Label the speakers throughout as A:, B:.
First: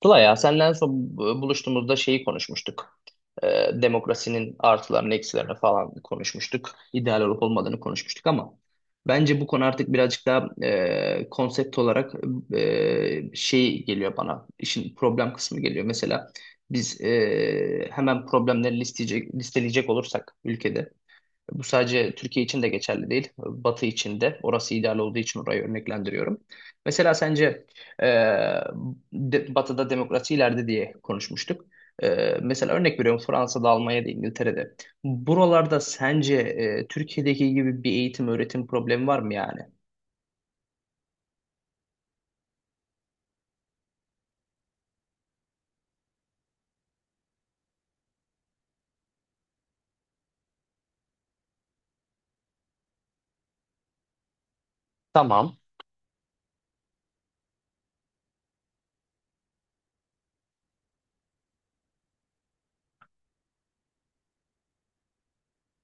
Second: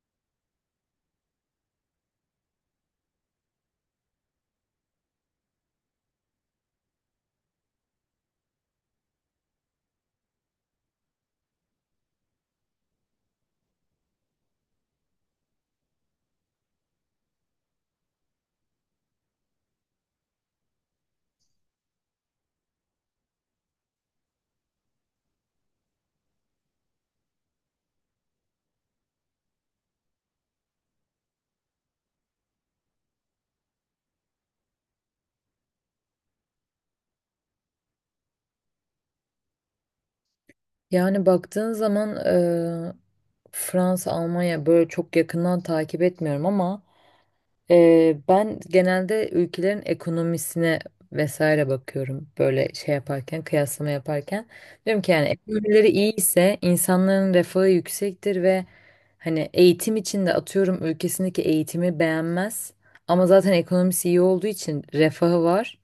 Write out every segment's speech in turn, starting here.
A: Tula ya senden son buluştuğumuzda şeyi konuşmuştuk. Demokrasinin artılarını, eksilerini falan konuşmuştuk. İdeal olup olmadığını konuşmuştuk ama bence bu konu artık birazcık daha konsept olarak şey geliyor bana. İşin problem kısmı geliyor. Mesela biz hemen problemleri listeleyecek olursak ülkede bu sadece Türkiye için de geçerli değil. Batı için de. Orası ideal olduğu için orayı örneklendiriyorum. Mesela sence e, Batı'da demokrasi ileride diye konuşmuştuk. Mesela örnek veriyorum Fransa'da, Almanya'da, İngiltere'de. Buralarda sence Türkiye'deki gibi bir eğitim, öğretim problemi var mı yani?
B: Yani baktığın zaman Fransa, Almanya böyle çok yakından takip etmiyorum ama ben genelde ülkelerin ekonomisine vesaire bakıyorum böyle şey yaparken, kıyaslama yaparken. Diyorum ki yani
A: Tamam.
B: ekonomileri iyi ise insanların refahı yüksektir ve hani eğitim için de atıyorum ülkesindeki eğitimi beğenmez ama zaten ekonomisi iyi olduğu için refahı var,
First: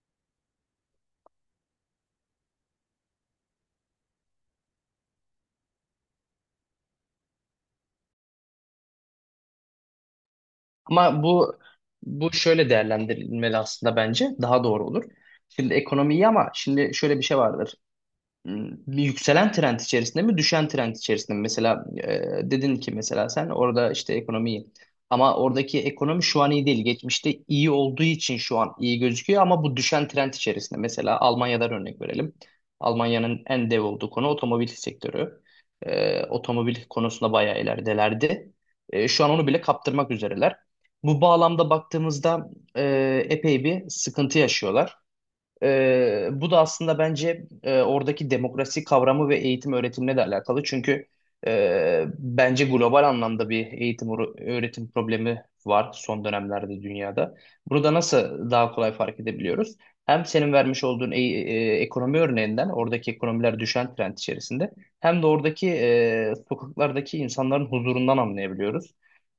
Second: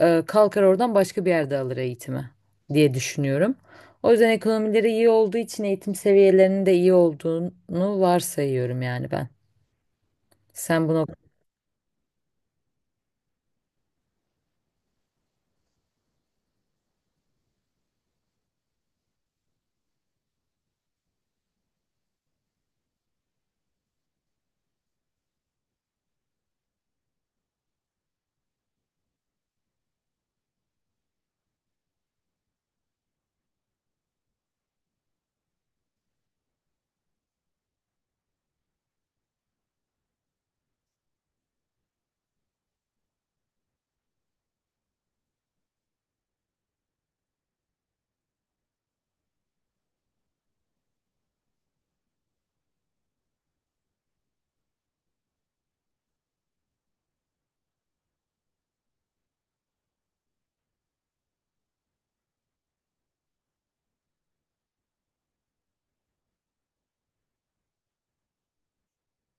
B: kalkar oradan başka bir yerde alır eğitimi diye düşünüyorum. O yüzden ekonomileri iyi olduğu için eğitim seviyelerinin de iyi olduğunu varsayıyorum yani ben. Sen bunu
A: Ama bu şöyle değerlendirilmeli aslında, bence daha doğru olur. Şimdi ekonomiyi, ama şimdi şöyle bir şey vardır. Bir yükselen trend içerisinde mi, düşen trend içerisinde mi? Mesela dedin ki, mesela sen orada işte ekonomiyi, ama oradaki ekonomi şu an iyi değil. Geçmişte iyi olduğu için şu an iyi gözüküyor ama bu düşen trend içerisinde. Mesela Almanya'dan örnek verelim. Almanya'nın en dev olduğu konu otomobil sektörü. Otomobil konusunda bayağı ileridelerdi. Şu an onu bile kaptırmak üzereler. Bu bağlamda baktığımızda epey bir sıkıntı yaşıyorlar. Bu da aslında bence oradaki demokrasi kavramı ve eğitim öğretimle de alakalı. Çünkü bence global anlamda bir eğitim öğretim problemi var son dönemlerde dünyada. Burada nasıl daha kolay fark edebiliyoruz? Hem senin vermiş olduğun ekonomi örneğinden oradaki ekonomiler düşen trend içerisinde, hem de oradaki sokaklardaki insanların huzurundan anlayabiliyoruz.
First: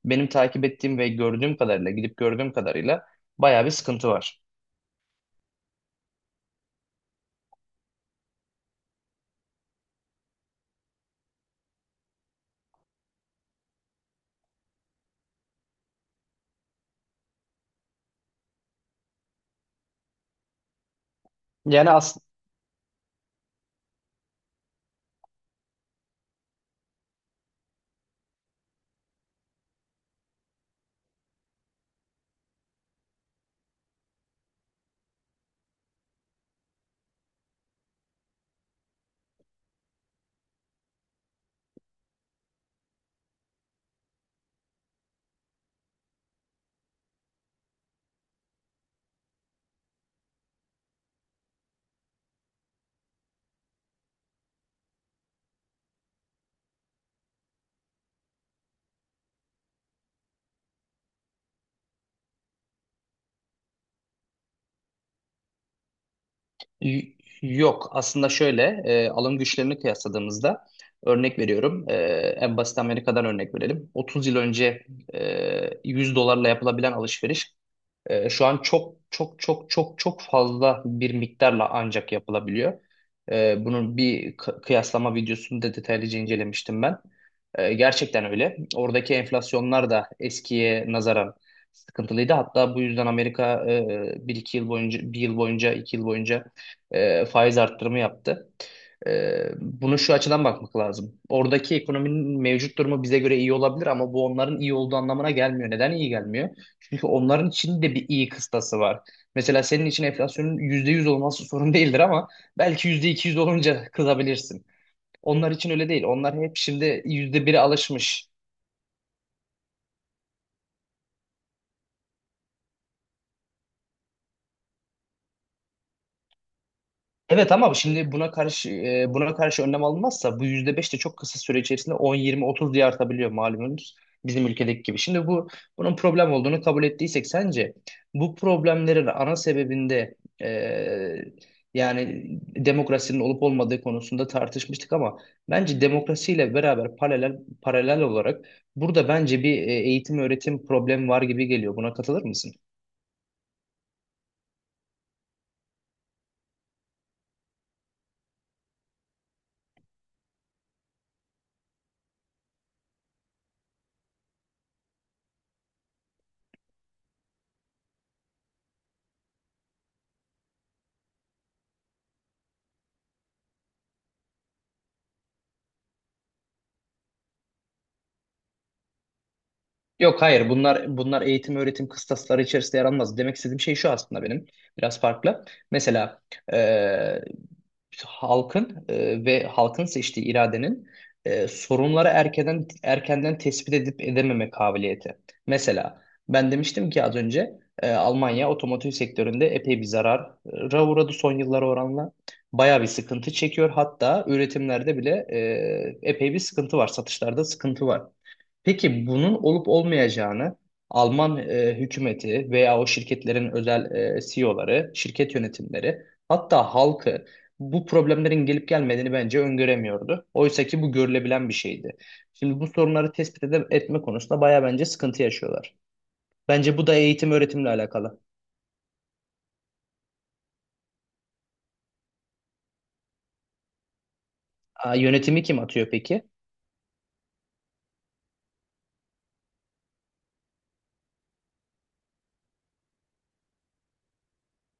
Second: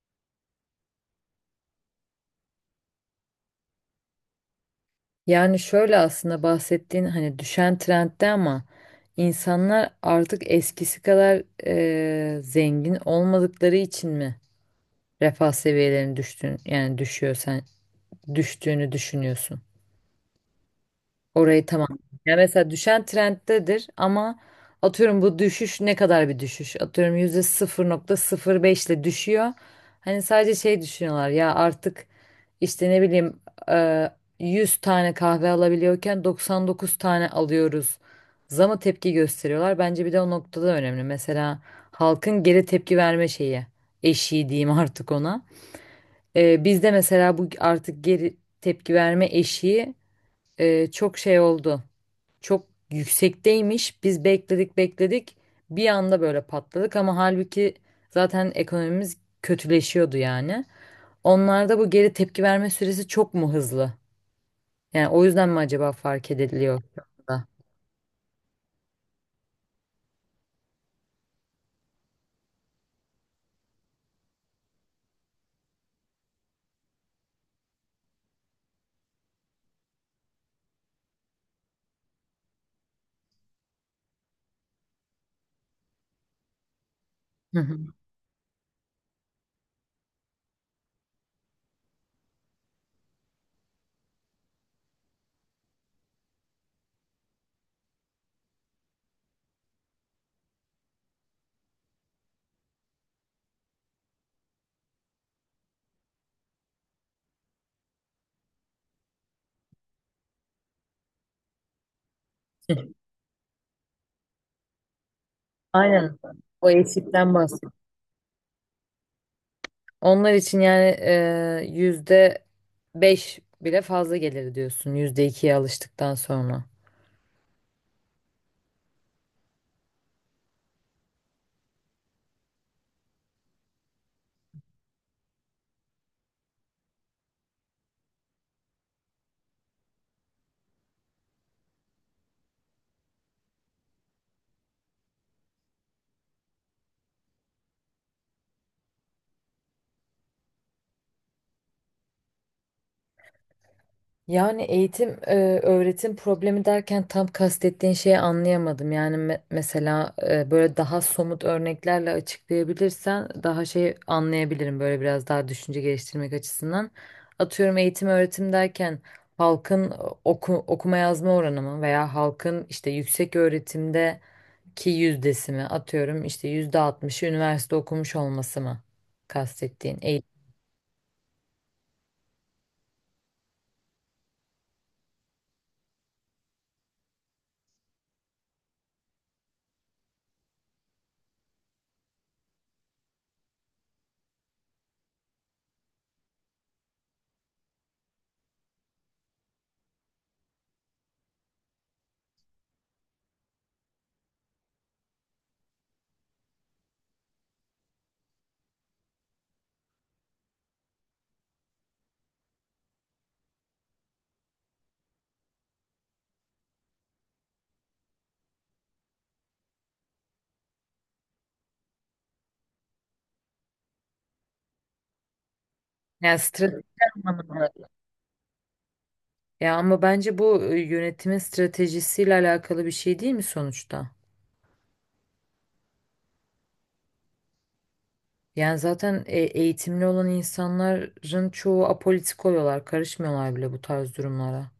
A: Benim takip ettiğim ve gördüğüm kadarıyla, gidip gördüğüm kadarıyla bayağı bir sıkıntı var.
B: yani şöyle aslında bahsettiğin hani düşen trendde ama insanlar artık eskisi kadar zengin olmadıkları için mi refah seviyelerinin düştüğünü, yani düşüyor, sen düştüğünü düşünüyorsun? Orayı tamam.
A: Yani as
B: Yani mesela düşen trenddedir ama atıyorum bu düşüş ne kadar bir düşüş? Atıyorum yüzde 0,05 ile düşüyor. Hani sadece şey düşünüyorlar ya artık işte ne bileyim, e, 100 tane kahve alabiliyorken 99 tane alıyoruz. Zama tepki gösteriyorlar. Bence bir de o noktada önemli. Mesela halkın geri tepki verme şeyi, eşiği diyeyim artık ona. Bizde mesela bu artık geri tepki verme eşiği çok şey oldu, çok yüksekteymiş. Biz bekledik bekledik. Bir anda böyle patladık ama halbuki zaten ekonomimiz kötüleşiyordu yani. Onlarda bu geri tepki verme süresi çok mu hızlı? Yani o yüzden mi acaba fark ediliyor şu
A: Y-
B: anda?
A: Yok, aslında şöyle, alım güçlerini kıyasladığımızda, örnek veriyorum, en basit Amerika'dan örnek verelim. 30 yıl önce 100 dolarla yapılabilen alışveriş şu an çok çok çok çok çok fazla bir miktarla ancak yapılabiliyor. Bunun bir kıyaslama videosunu da detaylıca incelemiştim ben.
B: Hı hı.
A: Gerçekten öyle. Oradaki enflasyonlar da eskiye nazaran sıkıntılıydı. Hatta bu yüzden Amerika bir iki yıl boyunca, bir yıl boyunca, 2 yıl boyunca faiz arttırımı yaptı. E, Bunu şu açıdan bakmak lazım. Oradaki ekonominin mevcut durumu bize göre iyi olabilir, ama bu onların iyi olduğu anlamına gelmiyor. Neden iyi gelmiyor? Çünkü onların için de bir iyi kıstası var. Mesela senin için enflasyonun %100 olması sorun değildir ama belki %200 olunca kızabilirsin. Onlar için öyle değil.
B: Aynen.
A: Onlar hep
B: O
A: şimdi
B: eksikten
A: %1'e
B: bahsediyorum.
A: alışmış.
B: Onlar için yani, %5 bile fazla gelir diyorsun. %2'ye alıştıktan sonra.
A: Evet, ama şimdi buna karşı buna karşı önlem alınmazsa bu %5 de çok kısa süre içerisinde 10, 20, 30 diye artabiliyor, malumunuz, bizim ülkedeki gibi. Şimdi bunun problem olduğunu kabul ettiysek, sence bu problemlerin ana sebebinde e, yani demokrasinin olup olmadığı konusunda tartışmıştık ama bence demokrasiyle beraber paralel paralel olarak burada bence bir eğitim öğretim problemi var gibi geliyor. Buna katılır mısın?
B: Yani eğitim, öğretim problemi derken tam kastettiğin şeyi anlayamadım. Yani mesela böyle daha somut örneklerle açıklayabilirsen daha şey anlayabilirim, böyle biraz daha düşünce geliştirmek açısından. Atıyorum eğitim öğretim derken halkın okuma yazma oranı mı, veya halkın işte yüksek öğretimdeki yüzdesi mi, atıyorum işte %60'ı üniversite okumuş olması mı kastettiğin
A: Yok,
B: eğitim.
A: hayır, bunlar eğitim öğretim kıstasları içerisinde yer almaz. Demek istediğim şey şu aslında, benim biraz farklı. Mesela e, halkın ve halkın seçtiği iradenin sorunları erkenden erkenden tespit edip edememe kabiliyeti. Mesela ben demiştim ki az önce, Almanya otomotiv sektöründe epey bir zarara uğradı son yıllara oranla. Bayağı bir sıkıntı çekiyor. Hatta üretimlerde bile epey bir sıkıntı var. Satışlarda sıkıntı var. Peki bunun olup olmayacağını Alman hükümeti veya o şirketlerin özel CEO'ları, şirket yönetimleri, hatta halkı, bu problemlerin gelip gelmediğini bence öngöremiyordu. Oysa ki bu görülebilen bir şeydi. Şimdi bu sorunları tespit etme konusunda bayağı bence sıkıntı yaşıyorlar.
B: Yani
A: Bence
B: strateji
A: bu da eğitim öğretimle
B: anlamında.
A: alakalı.
B: Ya ama bence bu, yönetimin stratejisiyle alakalı bir şey değil mi sonuçta?
A: Aa, yönetimi kim atıyor peki?
B: Yani zaten eğitimli olan insanların çoğu apolitik oluyorlar, karışmıyorlar bile bu tarz durumlara.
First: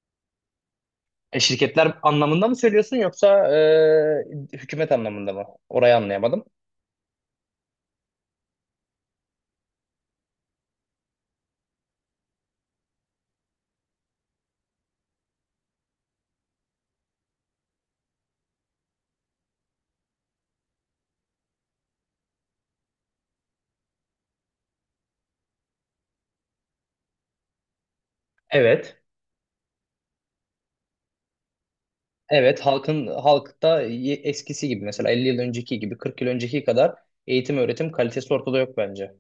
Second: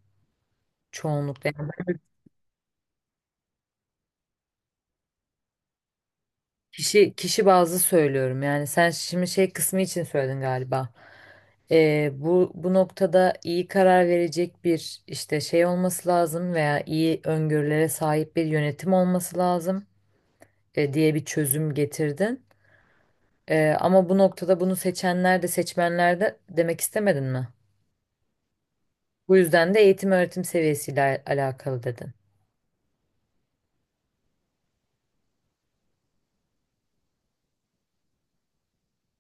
B: Çoğunlukla. Yani
A: Şirketler anlamında mı söylüyorsun, yoksa hükümet anlamında mı? Orayı anlayamadım.
B: kişi kişi bazlı söylüyorum. Yani sen şimdi şey kısmı için söyledin galiba. Bu noktada iyi karar verecek bir işte şey olması lazım, veya iyi öngörülere sahip bir yönetim olması lazım diye bir çözüm getirdin. Ama bu noktada bunu seçenler de seçmenler de demek istemedin mi?
A: Evet.
B: Bu yüzden de eğitim öğretim seviyesiyle alakalı dedin.
A: Evet, halkta eskisi gibi, mesela 50 yıl önceki gibi, 40 yıl önceki kadar eğitim öğretim kalitesi ortada yok bence.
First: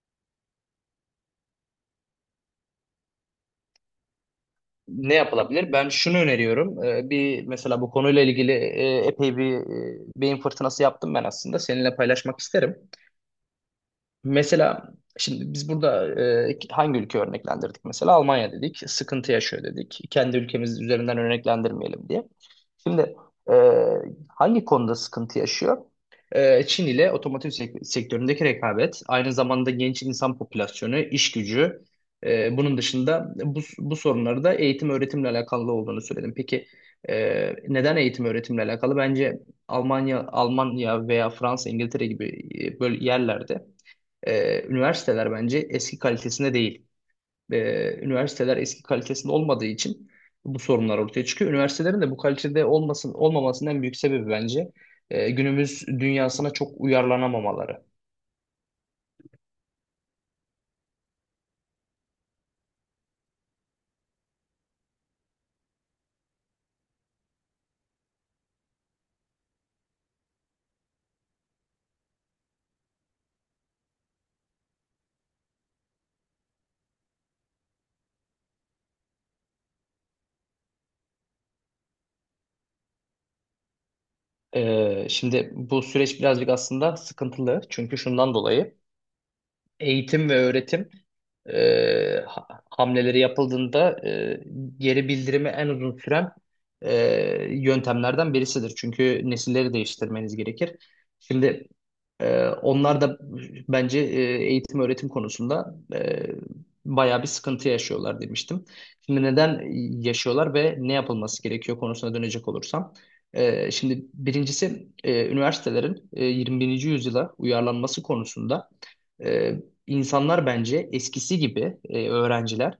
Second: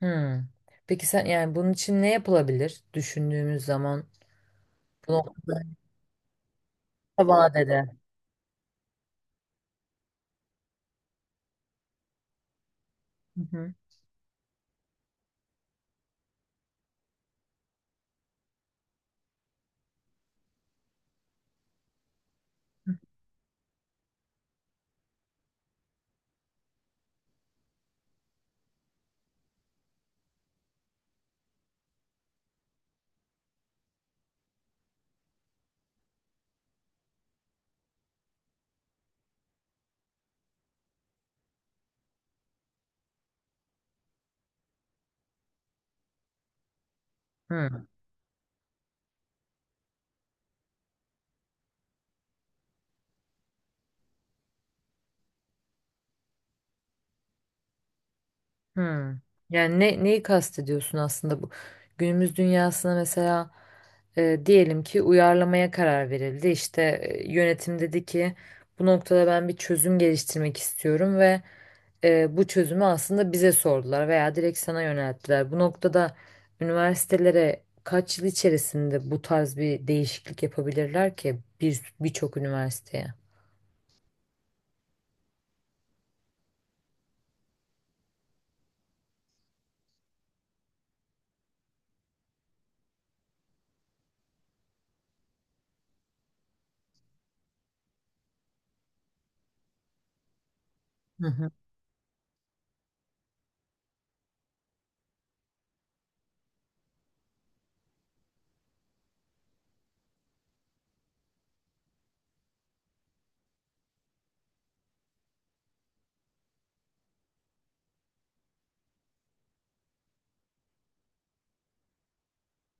B: Hmm. Peki sen yani bunun için ne yapılabilir düşündüğümüz zaman bu
A: Ne
B: noktada
A: yapılabilir? Ben şunu öneriyorum.
B: kısa
A: Bir mesela,
B: vadede?
A: bu konuyla ilgili epey bir beyin fırtınası yaptım ben aslında. Seninle paylaşmak isterim.
B: Hı hı.
A: Mesela şimdi biz burada hangi ülke örneklendirdik? Mesela Almanya dedik. Sıkıntı yaşıyor dedik. Kendi ülkemiz üzerinden örneklendirmeyelim diye. Şimdi e, hangi konuda sıkıntı yaşıyor? Çin ile otomotiv sektöründeki rekabet, aynı zamanda genç insan popülasyonu, iş gücü, bunun dışında bu sorunları da eğitim öğretimle alakalı olduğunu söyledim. Peki e, neden eğitim öğretimle alakalı? Bence Almanya, veya Fransa, İngiltere gibi böyle yerlerde üniversiteler bence eski kalitesinde değil,
B: Hmm,
A: üniversiteler eski kalitesinde olmadığı için bu sorunlar ortaya çıkıyor. Üniversitelerin de bu kalitede olmamasının en büyük sebebi bence günümüz dünyasına çok uyarlanamamaları.
B: hmm. Yani ne, neyi kastediyorsun aslında bu günümüz dünyasına? Mesela diyelim ki uyarlamaya karar verildi, işte yönetim dedi ki bu noktada ben bir çözüm geliştirmek istiyorum ve bu çözümü aslında bize sordular veya direkt sana yönelttiler. Bu noktada üniversitelere kaç yıl içerisinde bu tarz bir değişiklik yapabilirler ki, birçok üniversiteye?
A: Şimdi bu süreç birazcık aslında sıkıntılı. Çünkü şundan dolayı, eğitim ve öğretim hamleleri yapıldığında geri bildirimi en uzun süren e, yöntemlerden birisidir. Çünkü nesilleri değiştirmeniz gerekir.
B: Hı hı.
A: Şimdi onlar da bence eğitim öğretim konusunda bayağı bir sıkıntı yaşıyorlar demiştim. Şimdi neden yaşıyorlar ve ne yapılması gerekiyor konusuna dönecek olursam, şimdi birincisi, üniversitelerin 21. yüzyıla uyarlanması konusunda, ee, insanlar bence eskisi gibi, öğrenciler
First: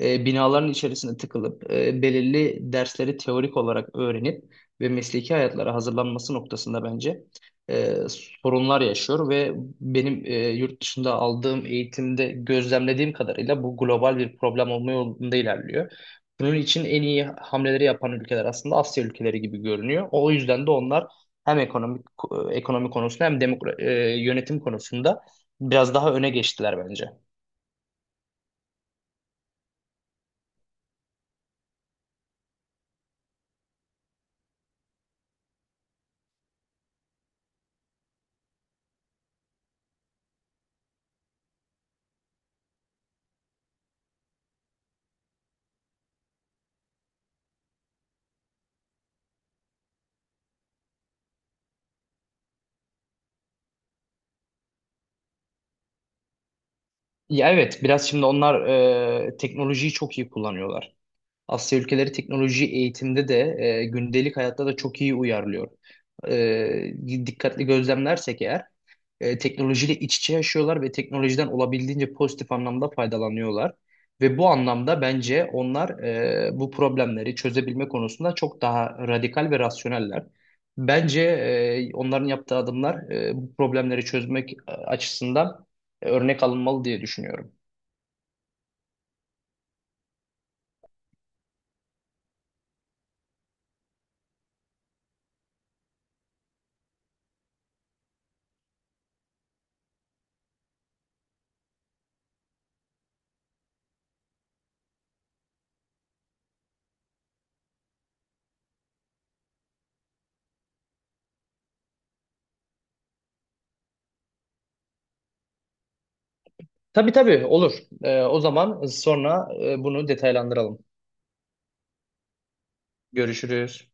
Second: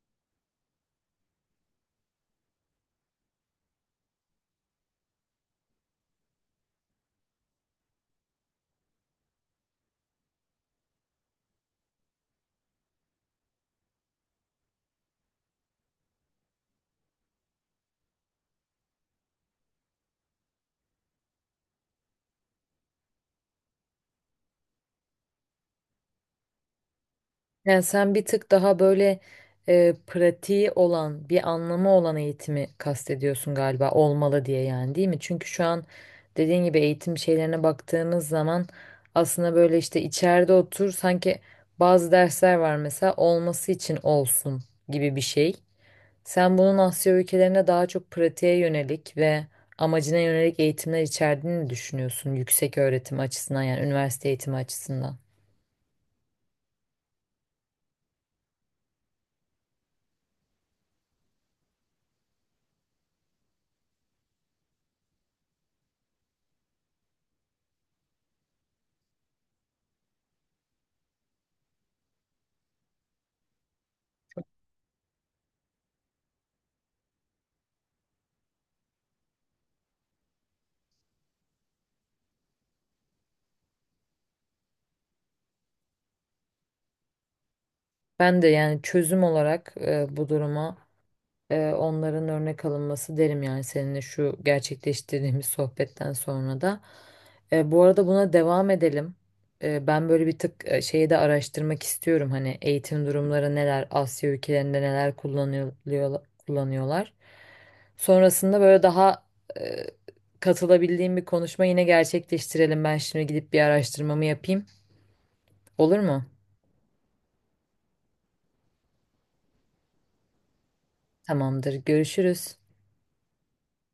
A: binaların içerisine tıkılıp belirli dersleri teorik olarak öğrenip ve mesleki hayatlara hazırlanması noktasında bence e, sorunlar yaşıyor, ve benim yurt dışında aldığım eğitimde gözlemlediğim kadarıyla bu global bir problem olma yolunda ilerliyor. Bunun için en iyi hamleleri yapan ülkeler aslında Asya ülkeleri gibi görünüyor. O yüzden de onlar hem ekonomi konusunda, hem yönetim konusunda biraz daha öne geçtiler bence.
B: Yani sen bir tık daha böyle pratiği olan, bir anlamı olan eğitimi kastediyorsun galiba, olmalı diye, yani değil mi? Çünkü şu an dediğin gibi eğitim şeylerine baktığımız zaman aslında böyle işte içeride otur sanki, bazı dersler var mesela olması için olsun gibi bir şey. Sen bunun Asya ülkelerine daha çok pratiğe yönelik ve amacına yönelik eğitimler içerdiğini düşünüyorsun yüksek öğretim açısından, yani üniversite eğitimi açısından.
A: Ya evet, biraz şimdi onlar teknolojiyi çok iyi kullanıyorlar. Asya ülkeleri teknolojiyi eğitimde de, gündelik hayatta da çok iyi uyarlıyor. Dikkatli gözlemlersek eğer, teknolojiyle iç içe yaşıyorlar ve teknolojiden olabildiğince pozitif anlamda faydalanıyorlar. Ve bu anlamda bence onlar bu problemleri çözebilme konusunda çok daha radikal ve rasyoneller. Bence onların yaptığı adımlar bu problemleri çözmek açısından örnek alınmalı diye düşünüyorum.
B: Ben de yani çözüm olarak bu duruma, onların örnek alınması derim yani, seninle şu gerçekleştirdiğimiz sohbetten sonra da. Bu arada buna devam edelim. Ben böyle bir tık şeyi de araştırmak istiyorum. Hani eğitim durumları neler, Asya ülkelerinde neler kullanıyor, kullanıyorlar. Sonrasında böyle daha eee, katılabildiğim bir konuşma yine gerçekleştirelim. Ben şimdi gidip bir araştırmamı yapayım. Olur mu?
A: Tabii, tabii, olur. O zaman sonra bunu detaylandıralım.
B: Tamamdır. Görüşürüz.
A: Görüşürüz.